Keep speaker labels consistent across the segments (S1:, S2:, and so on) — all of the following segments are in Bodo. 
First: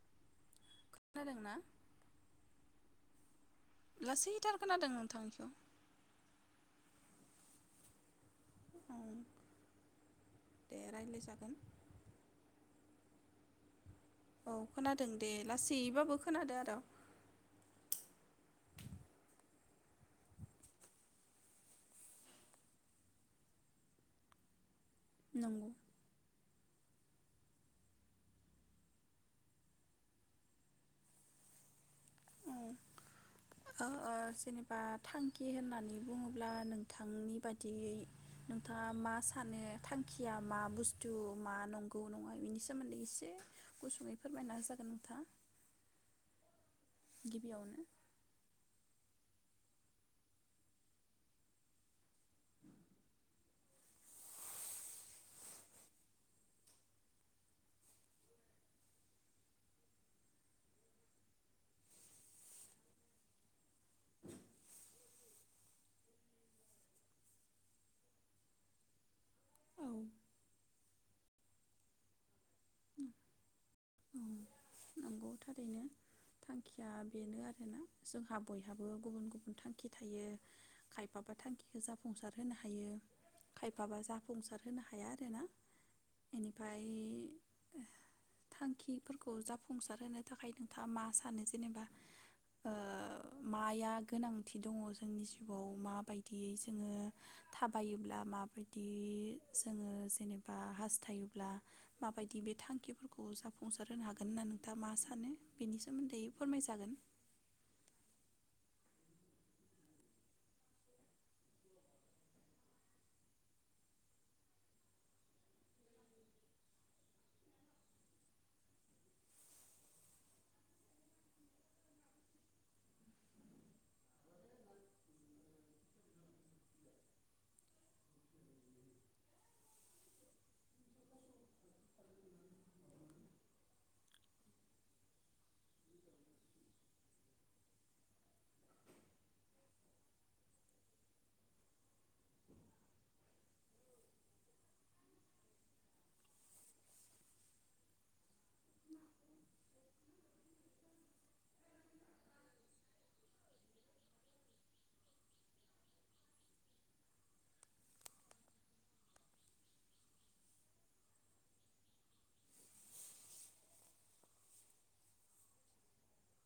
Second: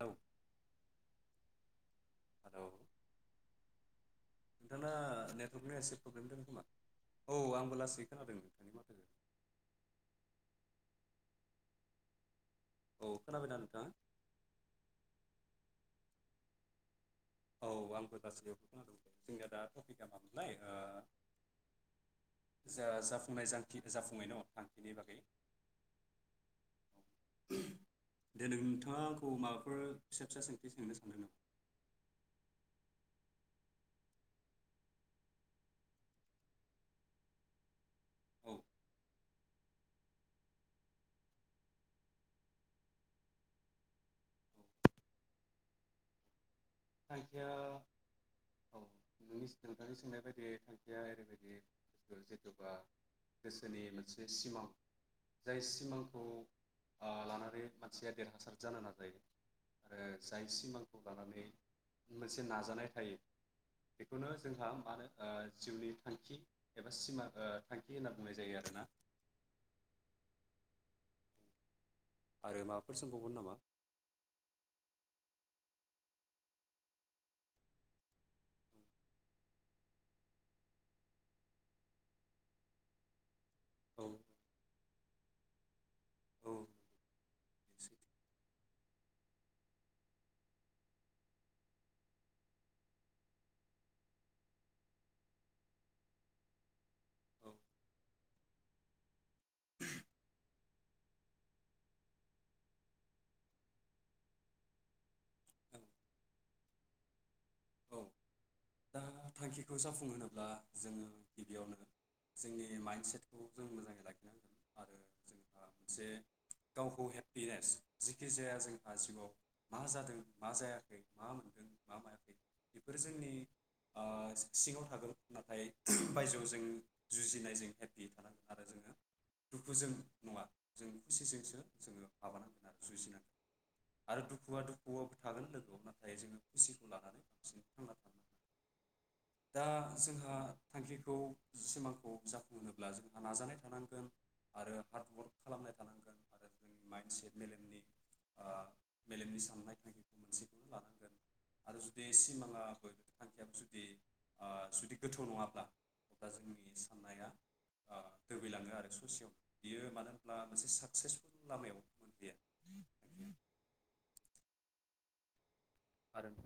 S1: औ
S2: खो-नादों ना लासैथार
S1: नोंथाङा
S2: खोनादों नोंथांनिखौ
S1: नेटवर्कनि एसे प्रब्लेम दं खोमा। औ आंबो लासै खोनादों।
S2: औ
S1: माथोखौ
S2: दे राइलाय जागोन
S1: औ खोनाबायना नोंथां?
S2: औ खोनादों दे लासैयैबाबो खोनादो आरो
S1: औ आंबो लासैबाबो खोनादों जोंनिया दा टपिकआ मामोनलाय ओ जा जाफुंनाय जांखि जाफुंनाय दङ बिनि बागै
S2: नंगौ।
S1: [unintelligible] दे नोंथाङा आंखौ माबाफोर फिसा फिसा सोंथि सोंनो सानदों नामा?
S2: औ ओ ओ जेनेबा थांखि होननानै बुङोब्ला नोंथांनि बादियै
S1: औ
S2: नोंथाङा मा सा सानो थांखिया मा बुस्थु मा नंगौ नङा बिनि सोमोन्दै एसे गुसुंङै फोरमायना होजागोन नोंथां
S1: थांखिया औ नोंनि नोंथांनि सोंनाय बायदियै थांखिया ओरैबायदि जिथबा गोसोनि मोनसे सिमां जाय सिमांखौ ओ लानानै मानसिया देरहासार जानो नाजायो आरो जाय सिमांखौ लानानै मोनसे नाजानाय थायो बेखौनो जोंहा मा होनो जिउनि थांखि एबा सिमां ओ थांखि होनना बुंनाय जायो आरोना
S2: औ
S1: आरो माबाफोर सोंबावगोन नामा?
S2: औ नंगौ थारैनो थांखिया बेनो आरोना जोंहा बयहाबो गुबुन गुबुन थांखि थायो खायफाबा थांखिखो जाफुंसार होनो हायो खायफाबा
S1: औ
S2: जाफुंसार होनो हाया आरोना
S1: औ
S2: इनिफाय थांखिफोरखौ जाफुंसार होनो थाखाय नोंथाङा मा सानो जेनेबा ओ माया गोनांथि दङ जोंनि जिउआव माबायदियै जोङो थाबायोब्ला माबायदि जोङो जेनेबा हास्थायोब्ला माबायदि बे थांखिफोरखौ जाफुंसार होनो हागोन होनना नोंथाङा मा सानो बेनि सोमोन्दै फोरमायजागोन।
S1: औ दा थांखिखौ जाफुंहोनोब्ला जोङो गिबियावनो जोंनि माइनसेतखौ जों मोजाङै लाखिनांगोन आरो जोंहा जे गावखौ हेपिनेस जिखि जाया जोंहा जिउआव मा जादों मा जायाखै मा मोनदों मा मोनाखै बेफोरो जोंनि ओ सिङाव थागोन नाथाय [unintelligible] बायजोआव जों जुजिनाय जों हेपि थानांगोन आरो जोङो दुखुजों नङा जों खुसिजोंसो जोङो माबानांगोन आरो जुजिनांगोन आरो दुखुआ दुखुआव थागोन लोगोआव नाथाय जोङो खुसिखौ लानानै [unintelligible] दा जोंहा थांखिखौ सिमांखौ जाफुंहोब्ला जोंहा नाजानाय थानांगोन आरो हार्डवर्क खालामनाय थानांगोन आरो जोंनि माइनसेट मेलेमनि ओ मेलेमनि साननाय थांखिखौ मोनसेखौ लानांगोन आरो जुदि सिमाङाबै थांखियाबो जुदि ओ जुदि गोथौ नङाब्ला अब्ला जोंनि साननाया ओ दोबैलाङो आरो ससेयाव बियो मानो होनब्ला मोनसे साकसेसफुल लामायाव बियो आरो [inaudible]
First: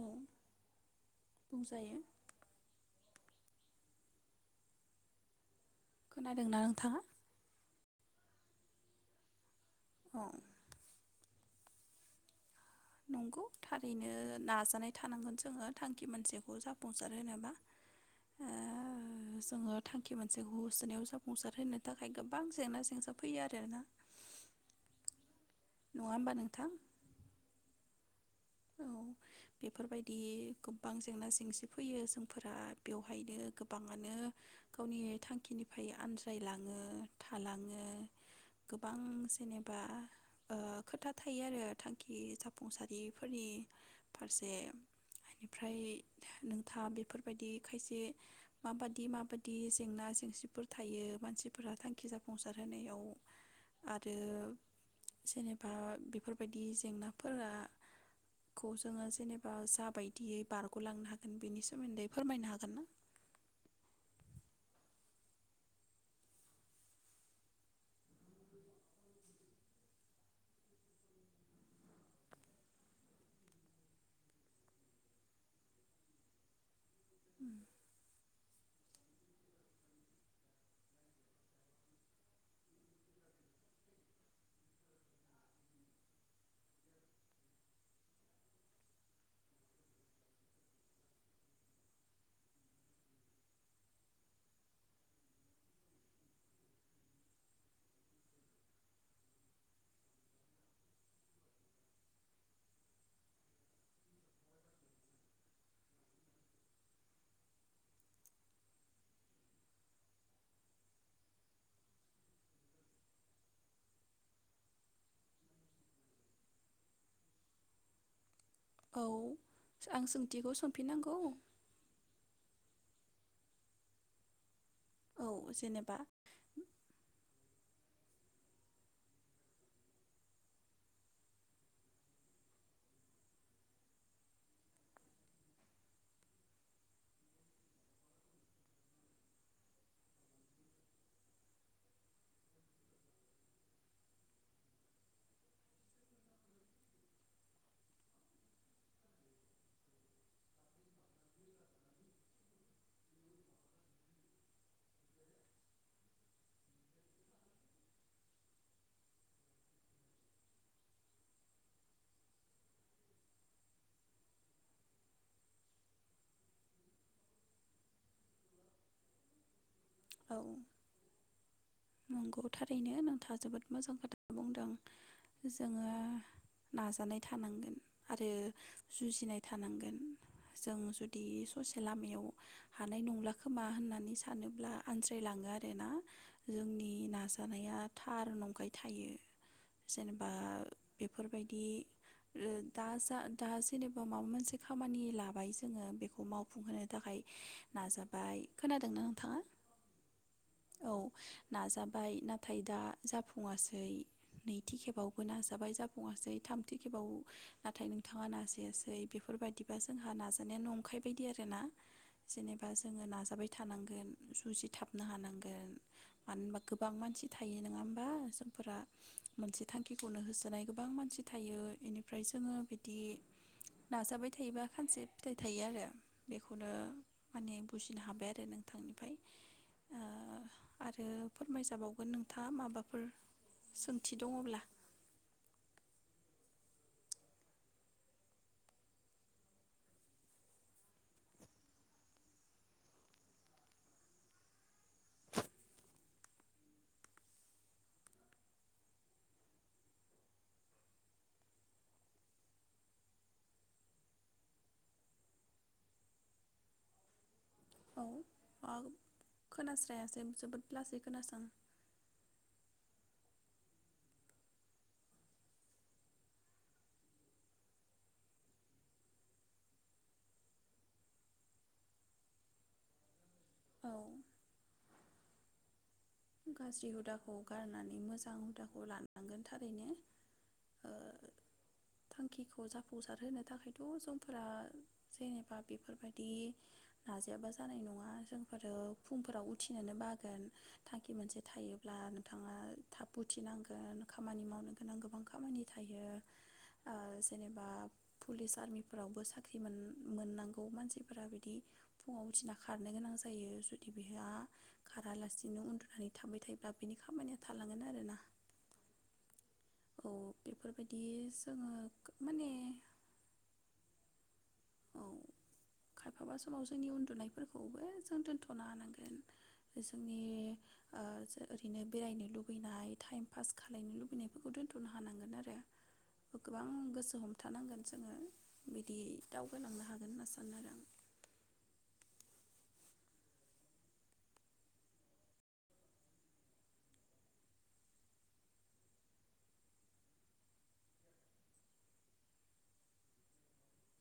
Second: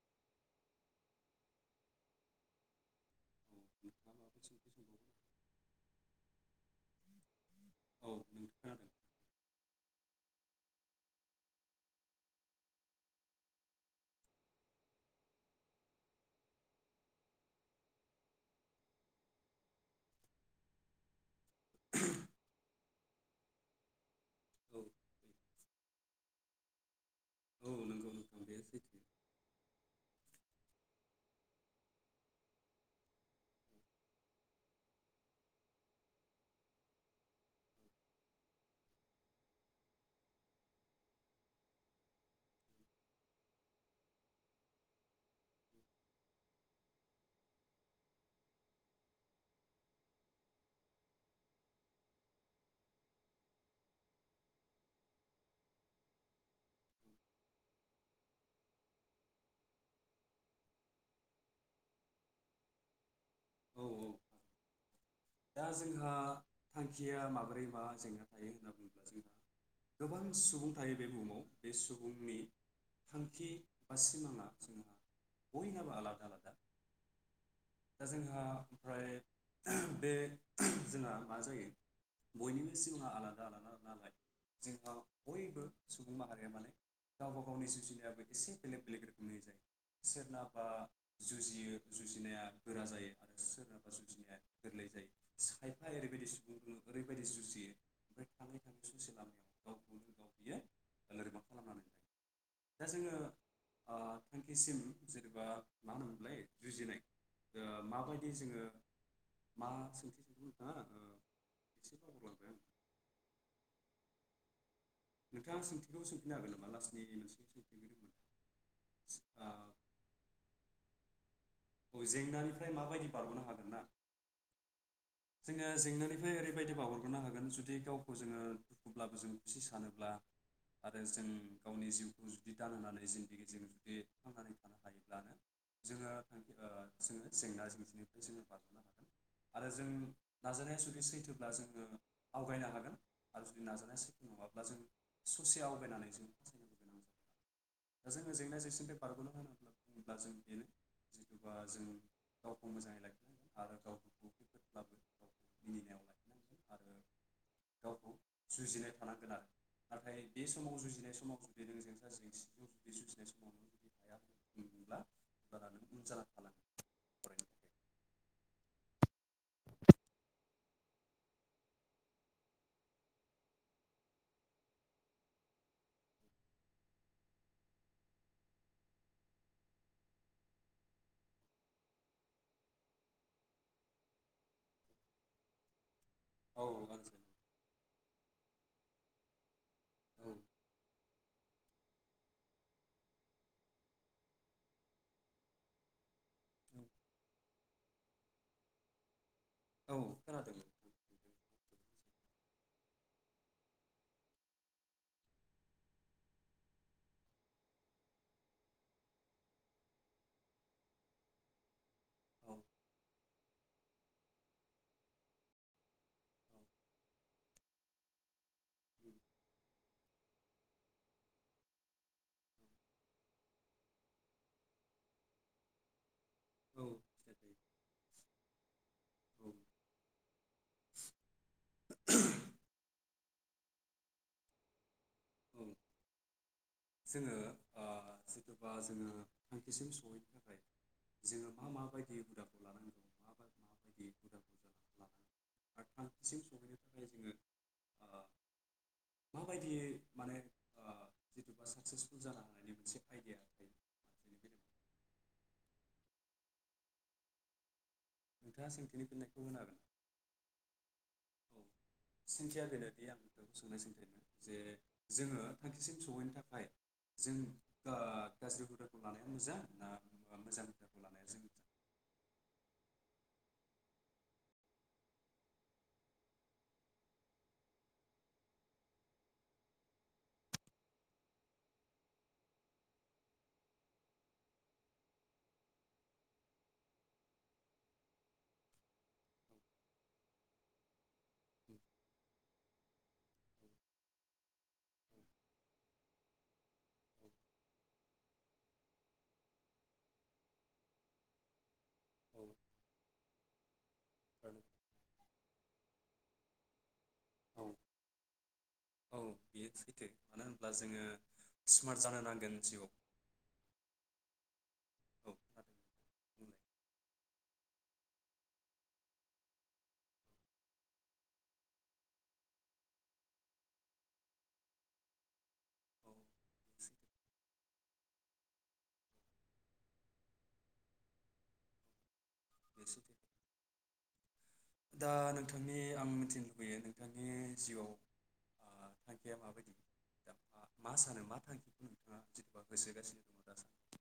S2: औ बुंजायो
S1: [inaudible]
S2: खोनादोंना नोंथाङा?
S1: औ नोंथाङानो।
S2: अ नंगौ थारैनो नाजानाय थानांगोन जोङो थांखि मोनसेखौ जाफुंसार होनोबा ओ जोङो थांखि मोनसेखौ होसोनायाव जाफुंसार होनो थाखाय गोबां जेंना जेंसा फैयो आरोना
S1: औ [inaudible]
S2: नङा होमबा नोंथां
S1: औ नंगौ नोंथां बे सैथो
S2: औ बेफोरबायदियै गोबां जेंना-जेंसि फैयो जोंफोरा बेवहायनो गोबाङानो गावनि थांखिनिफ्राय आनज्रायलाङो थालाङो गोबां जेनेबा ओ खोथा थायो आरो थांखि जाफुंसारि फोरनि फारसे बेनिफ्राय नोंथाङा बेफोरबायदि खायसे माबादि माबादि जेंना-जेंसिफोर थायो मानसिफोरा थांखि जाफुंसार होनायाव आरो जेनेबा बेफोरबायदि जेंनाफोरा खौ जोङो जेनेबा जा बायदियै बारगलांनो हागोन बेनि सोमोन्दै फोरमायनो हागोन ना
S1: औ औ दा जोंहा थांखिया माबोरै मा जेंना थायो होनना बुङोब्ला जों गोबां सुबुं थायो बे बुहुमाव बे सुबुंनि थांखि बा सिमाङा जोंहा बयनाबो आलादा आलादा दा जोंहा ओमफ्राय [unintelligible] बे जोंहा मा जायो बयनिबो जिउआ आलादा आलादा नालाय जों बयबो सुबुं माहारिया माने गावबा गावनि जुजिनायाबो एसे बेलेग बेलेग रोखोमनि जायो सोरनाबा जुजियो जुजिनाया गोरा जायो आरो सोरनाबा जुजिनाया गोरलै जायो। खायफा ओरैबायदि सुबुं ओरैबायदि जुजियो ओमफ्राय थाङै थाङै ससे लामायाव गावखौनो गाव बियो लोरबां खालामनानै लायो। दा जोङो ओ थांखिसिम जेनेबा मा होनोमोनलाय जुजिनाय माबायदि जोङो मा सोंथि सोंदों नोंथाङा एसे [unintelligible] लांगोन? नोंथाङा सोंथिखौबो सोंफिननो हागोन नामा लास्टनि मोनसे सोंथिया मा दोंमोन?
S2: औ आं सोंथिखौ सोंफिननांग औ।
S1: औ जेंनानिफ्राय माबायदि बारग'नो हागोन ना?
S2: औ
S1: जोङो
S2: जेनेबा
S1: जेंनानिफ्राय ओरैबायदि [unintelligible] हागोन जु दि गावखौ जोङो दुखुब्लाबो जों खुसि सानोब्ला आरो जों गावनि जिउखौ जुदि दानहोनानै जिन्दगिजों जुदि थांनानै थानो हायोब्लानो जोङो ओ जोङो जेंना जेंजिनिफ्राय जोङो बारहनो हागोन आरो जों नाजानाया जुदि सैथोब्ला जोङो आवगायनो हागोन आरो जुदि नाजानाया सैथो नङाब्ला जों ससे आवगायनानै जों फावसायनोबो गोनां जागोन। दा जोङो जेंना जेंसिनिफ्राय बारगनो होनोब्ला बुङोब्ला जों बेनो जिथुबा जों गावखौ मोजाङै लाखिनांगोन आरो गावफोरखौ खैफोदब्लाबो गाव मिनिनायाव लाखिनांगोन आरो गावखौ जुजिनाय थानांगोन आरो नाथाय बे समाव जुजिनाय समाव जुदि नों जेंना जेंसि [unintelligible]
S2: औ। नंग थारैनो नोंथाङा जोबोद मोजां खोथा बुंदों। जोङो नाजानाय थानांगोन आरो जुजिनाय थानांगोन जों जुदि ससे लामायाव हानाय नंला खोमा होननानै सानोब्ला आनज्रायलाङो आरोना।
S1: औ
S2: जोंनि
S1: आं
S2: नाजानाया थार नंखाय थायो।
S1: औ
S2: जेनेबा बेफोरबाय दि दा जा दा जेनेबा माबा मोनसे खामानि लाबाय जोङो बेखौ माव फुंहोनो थाखाय नाजाबाय। खोनादोंना नोंथाङा?
S1: औ खोनादो।
S2: औ नाजाबाय नाथाय दा जाफुङासै, नैथि खेबावबो नाजाबाय जाफुङासै, थामथि खेबाव नाथाय नोंथाङा नाजायासै बेफोरबायदिबा जोंहा नाजानाया नंखाय बायदि आरोना। जेनेबा जोङो नाजाबाय थानांगोन, जुजिथाबनो हानांगोन। मानो होनबा गोबां मानसि थायो नोङा होमबा जोंफोरा मोनसे थांखिखौनो होसोनाय गोबां मानसि थायो इनिफ्राय जोङो बिदि नाजाबाय थायोबा खानसे फिथाइ थायो आरो। बेखौनो माने बुजिनो हाबाय आरो नोंथांनिफाय।
S1: औ
S2: ओ आरो फोरमायजाबावगोन नोंथाङा माबा फोर सोंथि दंङब्ला।
S1: [inaudible] जोङो आ जेनेबा जोङो थांखिसिम सहैनो थाखाय जोङो मा माबायदि हुदाखौ लानांगौ मा माबायदि हुदाखौ आरो थांखिसिम सौहैनो थाखाय जोङो ओ माबायदियै माने ओ साक्सेसफुल जालांनायनि मोनसे आइडिया थायो। बेनिखायनो नोंथाङा
S2: औ
S1: सोंथिनि फिननायखौ होनो हागोन
S2: खोनास्रायासै जोबोद लासै खोनासां।
S1: होनोदि आं [inaudible] जे जोङो थांखिसिम सौहैनो थाखाय जों ओ गाज्रि हुदाखौ लानाया मोजां ना मोजां हुदाखौ लानाया जों मोजां?
S2: औ गाज्रि हुदाखौ गारनानै मोजां हुदाखौ लानांगोन थारैनो ओ थांखिखौ जाफुंसारहोनो थाखायथ' जोंफोरा जेनेबा बेफोरबादि नाजायाबा जानाय नङा जोंफोरो फुंफोराव उथिनोनो बागोन। थांखि मोनसे थायोब्ला नोंथाङा थाब उथिनांगोन खामानि मावनो गोनां गोबां खामानि थायो ओ जेनेबा पुलिस आर्मिफोरावबो साख्रि मोन-मोननांगौ मानसिफोरा बिदि फुङाव
S1: औ
S2: उथिना खारनो गोनां जायो जुदि बेहा
S1: औ
S2: खारालासिनो उन थांबाय थायोब्ला बेनि खामानिया थालांगोन आरोना
S1: औ बेयो सैथो
S2: औ
S1: मानो होनब्ला
S2: बेफोरबायदि
S1: जोङो
S2: जोङो
S1: स्मार्ट जानो
S2: माने
S1: नांगोन जिउआव
S2: औ खायफाबा
S1: बुंलाय।
S2: समाव जोंनि उन्दुनाय फोरखौबो जों दोनथनो हानांगोन जोंनि ओ जो ओरैनो बेरायनो लुगैनाय टाइम पास खालायनो लुबैनायफोरखौ दोन्थनो हानांगोन आरो
S1: औ
S2: गोबां
S1: बे सैथो
S2: गोसो हमथानांगोन जोङो बिदि दावगालांनो हागोन होनना सानो आरो आं
S1: [inaudible] दा नोंथांनि आं मिथिनो लुबैयो नोंथांनि जिउआव ओ थांखिया माबायदि दा मा सानो मा थांखिखौ नोंथाङा जेनबा गोसोहोगासिनो दङ दा सानदि?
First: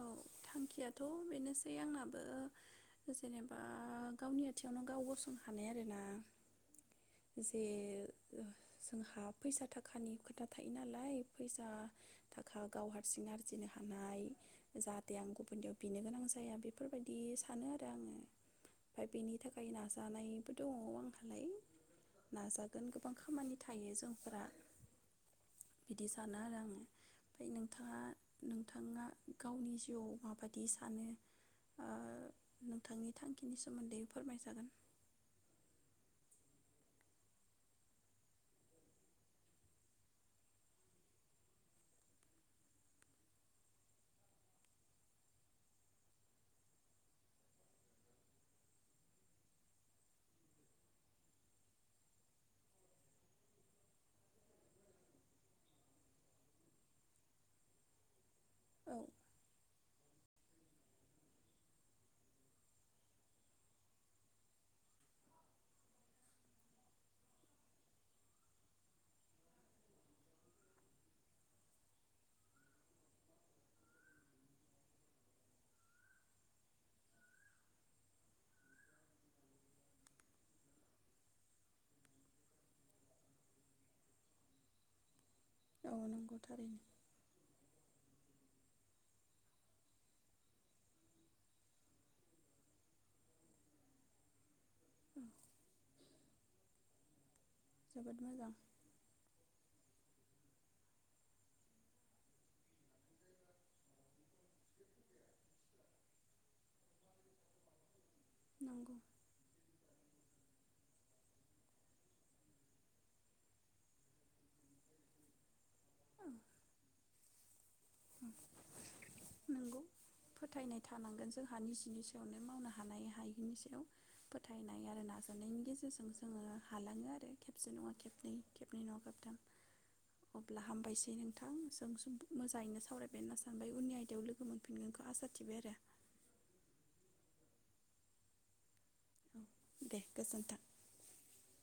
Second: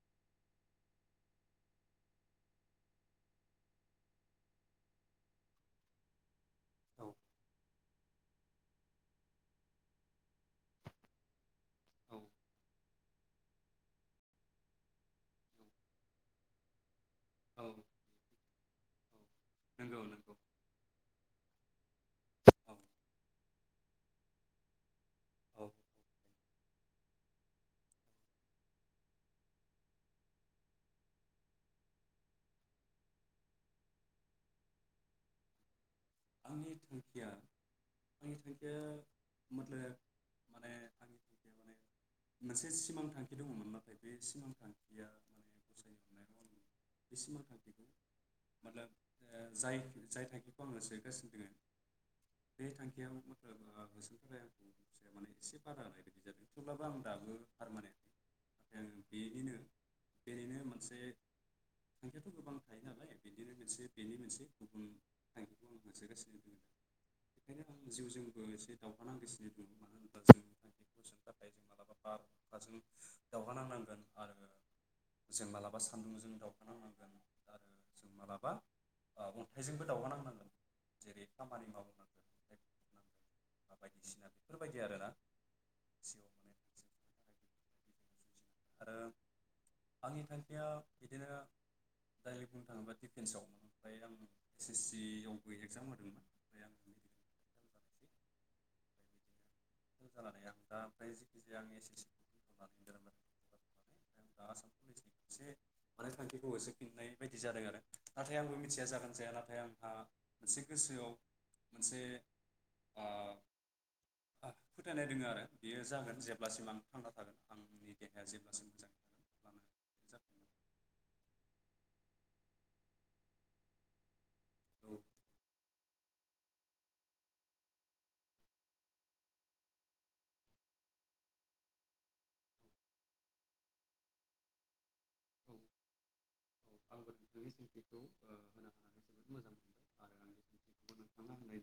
S2: औ थांखियाथ बेनोसै आंनाबो जेनेबा गावनि आथिंङावनो गाव गसंहानाय आरोना
S1: औ
S2: जे जोंहा फैसा थाखानि खोथा थायो नालाय फैसा
S1: औ
S2: थाखा गाव हारसिं आरजिनो हानाय जाहाथे आं गुबुनियाव बिनो गोनां जाया बेफोर बायदि दि सानो
S1: औ
S2: आरो आङो फ्राय बेनि थाखाय
S1: नंगौ नंगौ
S2: नाजानायबो दङ आंहालाय
S1: औ
S2: नाजागोन गोबां खामानि थायो जोंफोरा
S1: औ
S2: बिदि सानो आरो आङो ओमफ्राय नोंथाङा नोंथाङा गावनि जिउआव माबादि सानो ओ नोंथांनि थांखिनि सोमोन्दै फोरमायजागोन
S1: आंनि थांखिया आंनि थांखिया मने माने आंनि थांखिया माने मोनसे सिमां थांखि दङमोन नाथाय बे सिमां थांखिया माने गसायनि अननायाव आं बे सिमां थांखिखौ मातलाब जाय जाय थांखिखौ आङो हो सो गासिनो दोङो बे थांखियाव मानो होसोनो थाखाय आं माने एसे बारा होनाय बायदि जादों थेवब्लाबो आं दाबो फारमानेटलि नाथाय
S2: औ
S1: आङो बेनिनो बेनिनो मोनसे थांखियाथ गोबां थायो नालाय बेनिनो मोनसे बेनि मोनसे गुबुन थांखि गुबन मोनसे गोसोहोदों बेखायनो आं जिउजोंबो एसे दावहानांगासिनो दं मानो होनोबा [inaudible] थाखाय जों मालाबा अखाजों दावहा नांनांगोन आरो जों मालाबा सान्दुंजों दावहानांनांगोन आरो जों मालाबा अन्थाइजोंबो दावहानांनांगोन जेरै खामानि मावोबा बायदिसिना [inaudible] बेफोरबायदि आरोना
S2: औ
S1: जिउआव
S2: नंगौ
S1: माने
S2: थारैनो
S1: आरो आंनि थांखिया बिदिनो दायरेग बुंनो थाङोबा डिफेन्सआवमोन ओमफ्राय आं ए सि सि आवबो एगजाम होदोंमोन ओमफ्राय आं। जानायसै
S2: जोबोद मोजां।
S1: ओमफ्राय बिदिनो जानानै आं दा ओमफ्राय जिखि जाया आं ए सि सि लानानै आसाम पुलिसनि मोनसे थांखिखौ होसोफिननाय बायदि जादों आरो नाथाय आंबो मिथिया
S2: नंगौ
S1: जागोन जाया नाथाय आंहा मोनसे गोसोआव मोनसे आ फोथायनाय दङ आरो बियो जागोन
S2: औ
S1: जेब्लासिम आं थांना थागोन आं।
S2: नंगौ
S1: जाफिनगोन
S2: फोथायनाय थानांगोन जोंहा निस बिनि सायावनो मावनो हानाय हायिनि सायाव फो फोथायनाय
S1: औ
S2: आरो नाजानायनायनि गेजेरजों। जों जोङो हालाङो आरो खेबसे नङा खेबनै खेबनै नङा खेबथाम अब्ला हामबायसै नोंथां जों मोजाङैनो [inaudible] सावरायबाय होनना सानबाय उननि आयदायाव लोगो मोनफिनगोनखौ आसा
S1: औ
S2: थिबाय आरो।
S1: [inaudible] हानानै जोबोद मोजां मोनबाय आरो
S2: दे गोजोन्थों।
S1: आंनि सोंथिखौबो नोंथाङा होनाय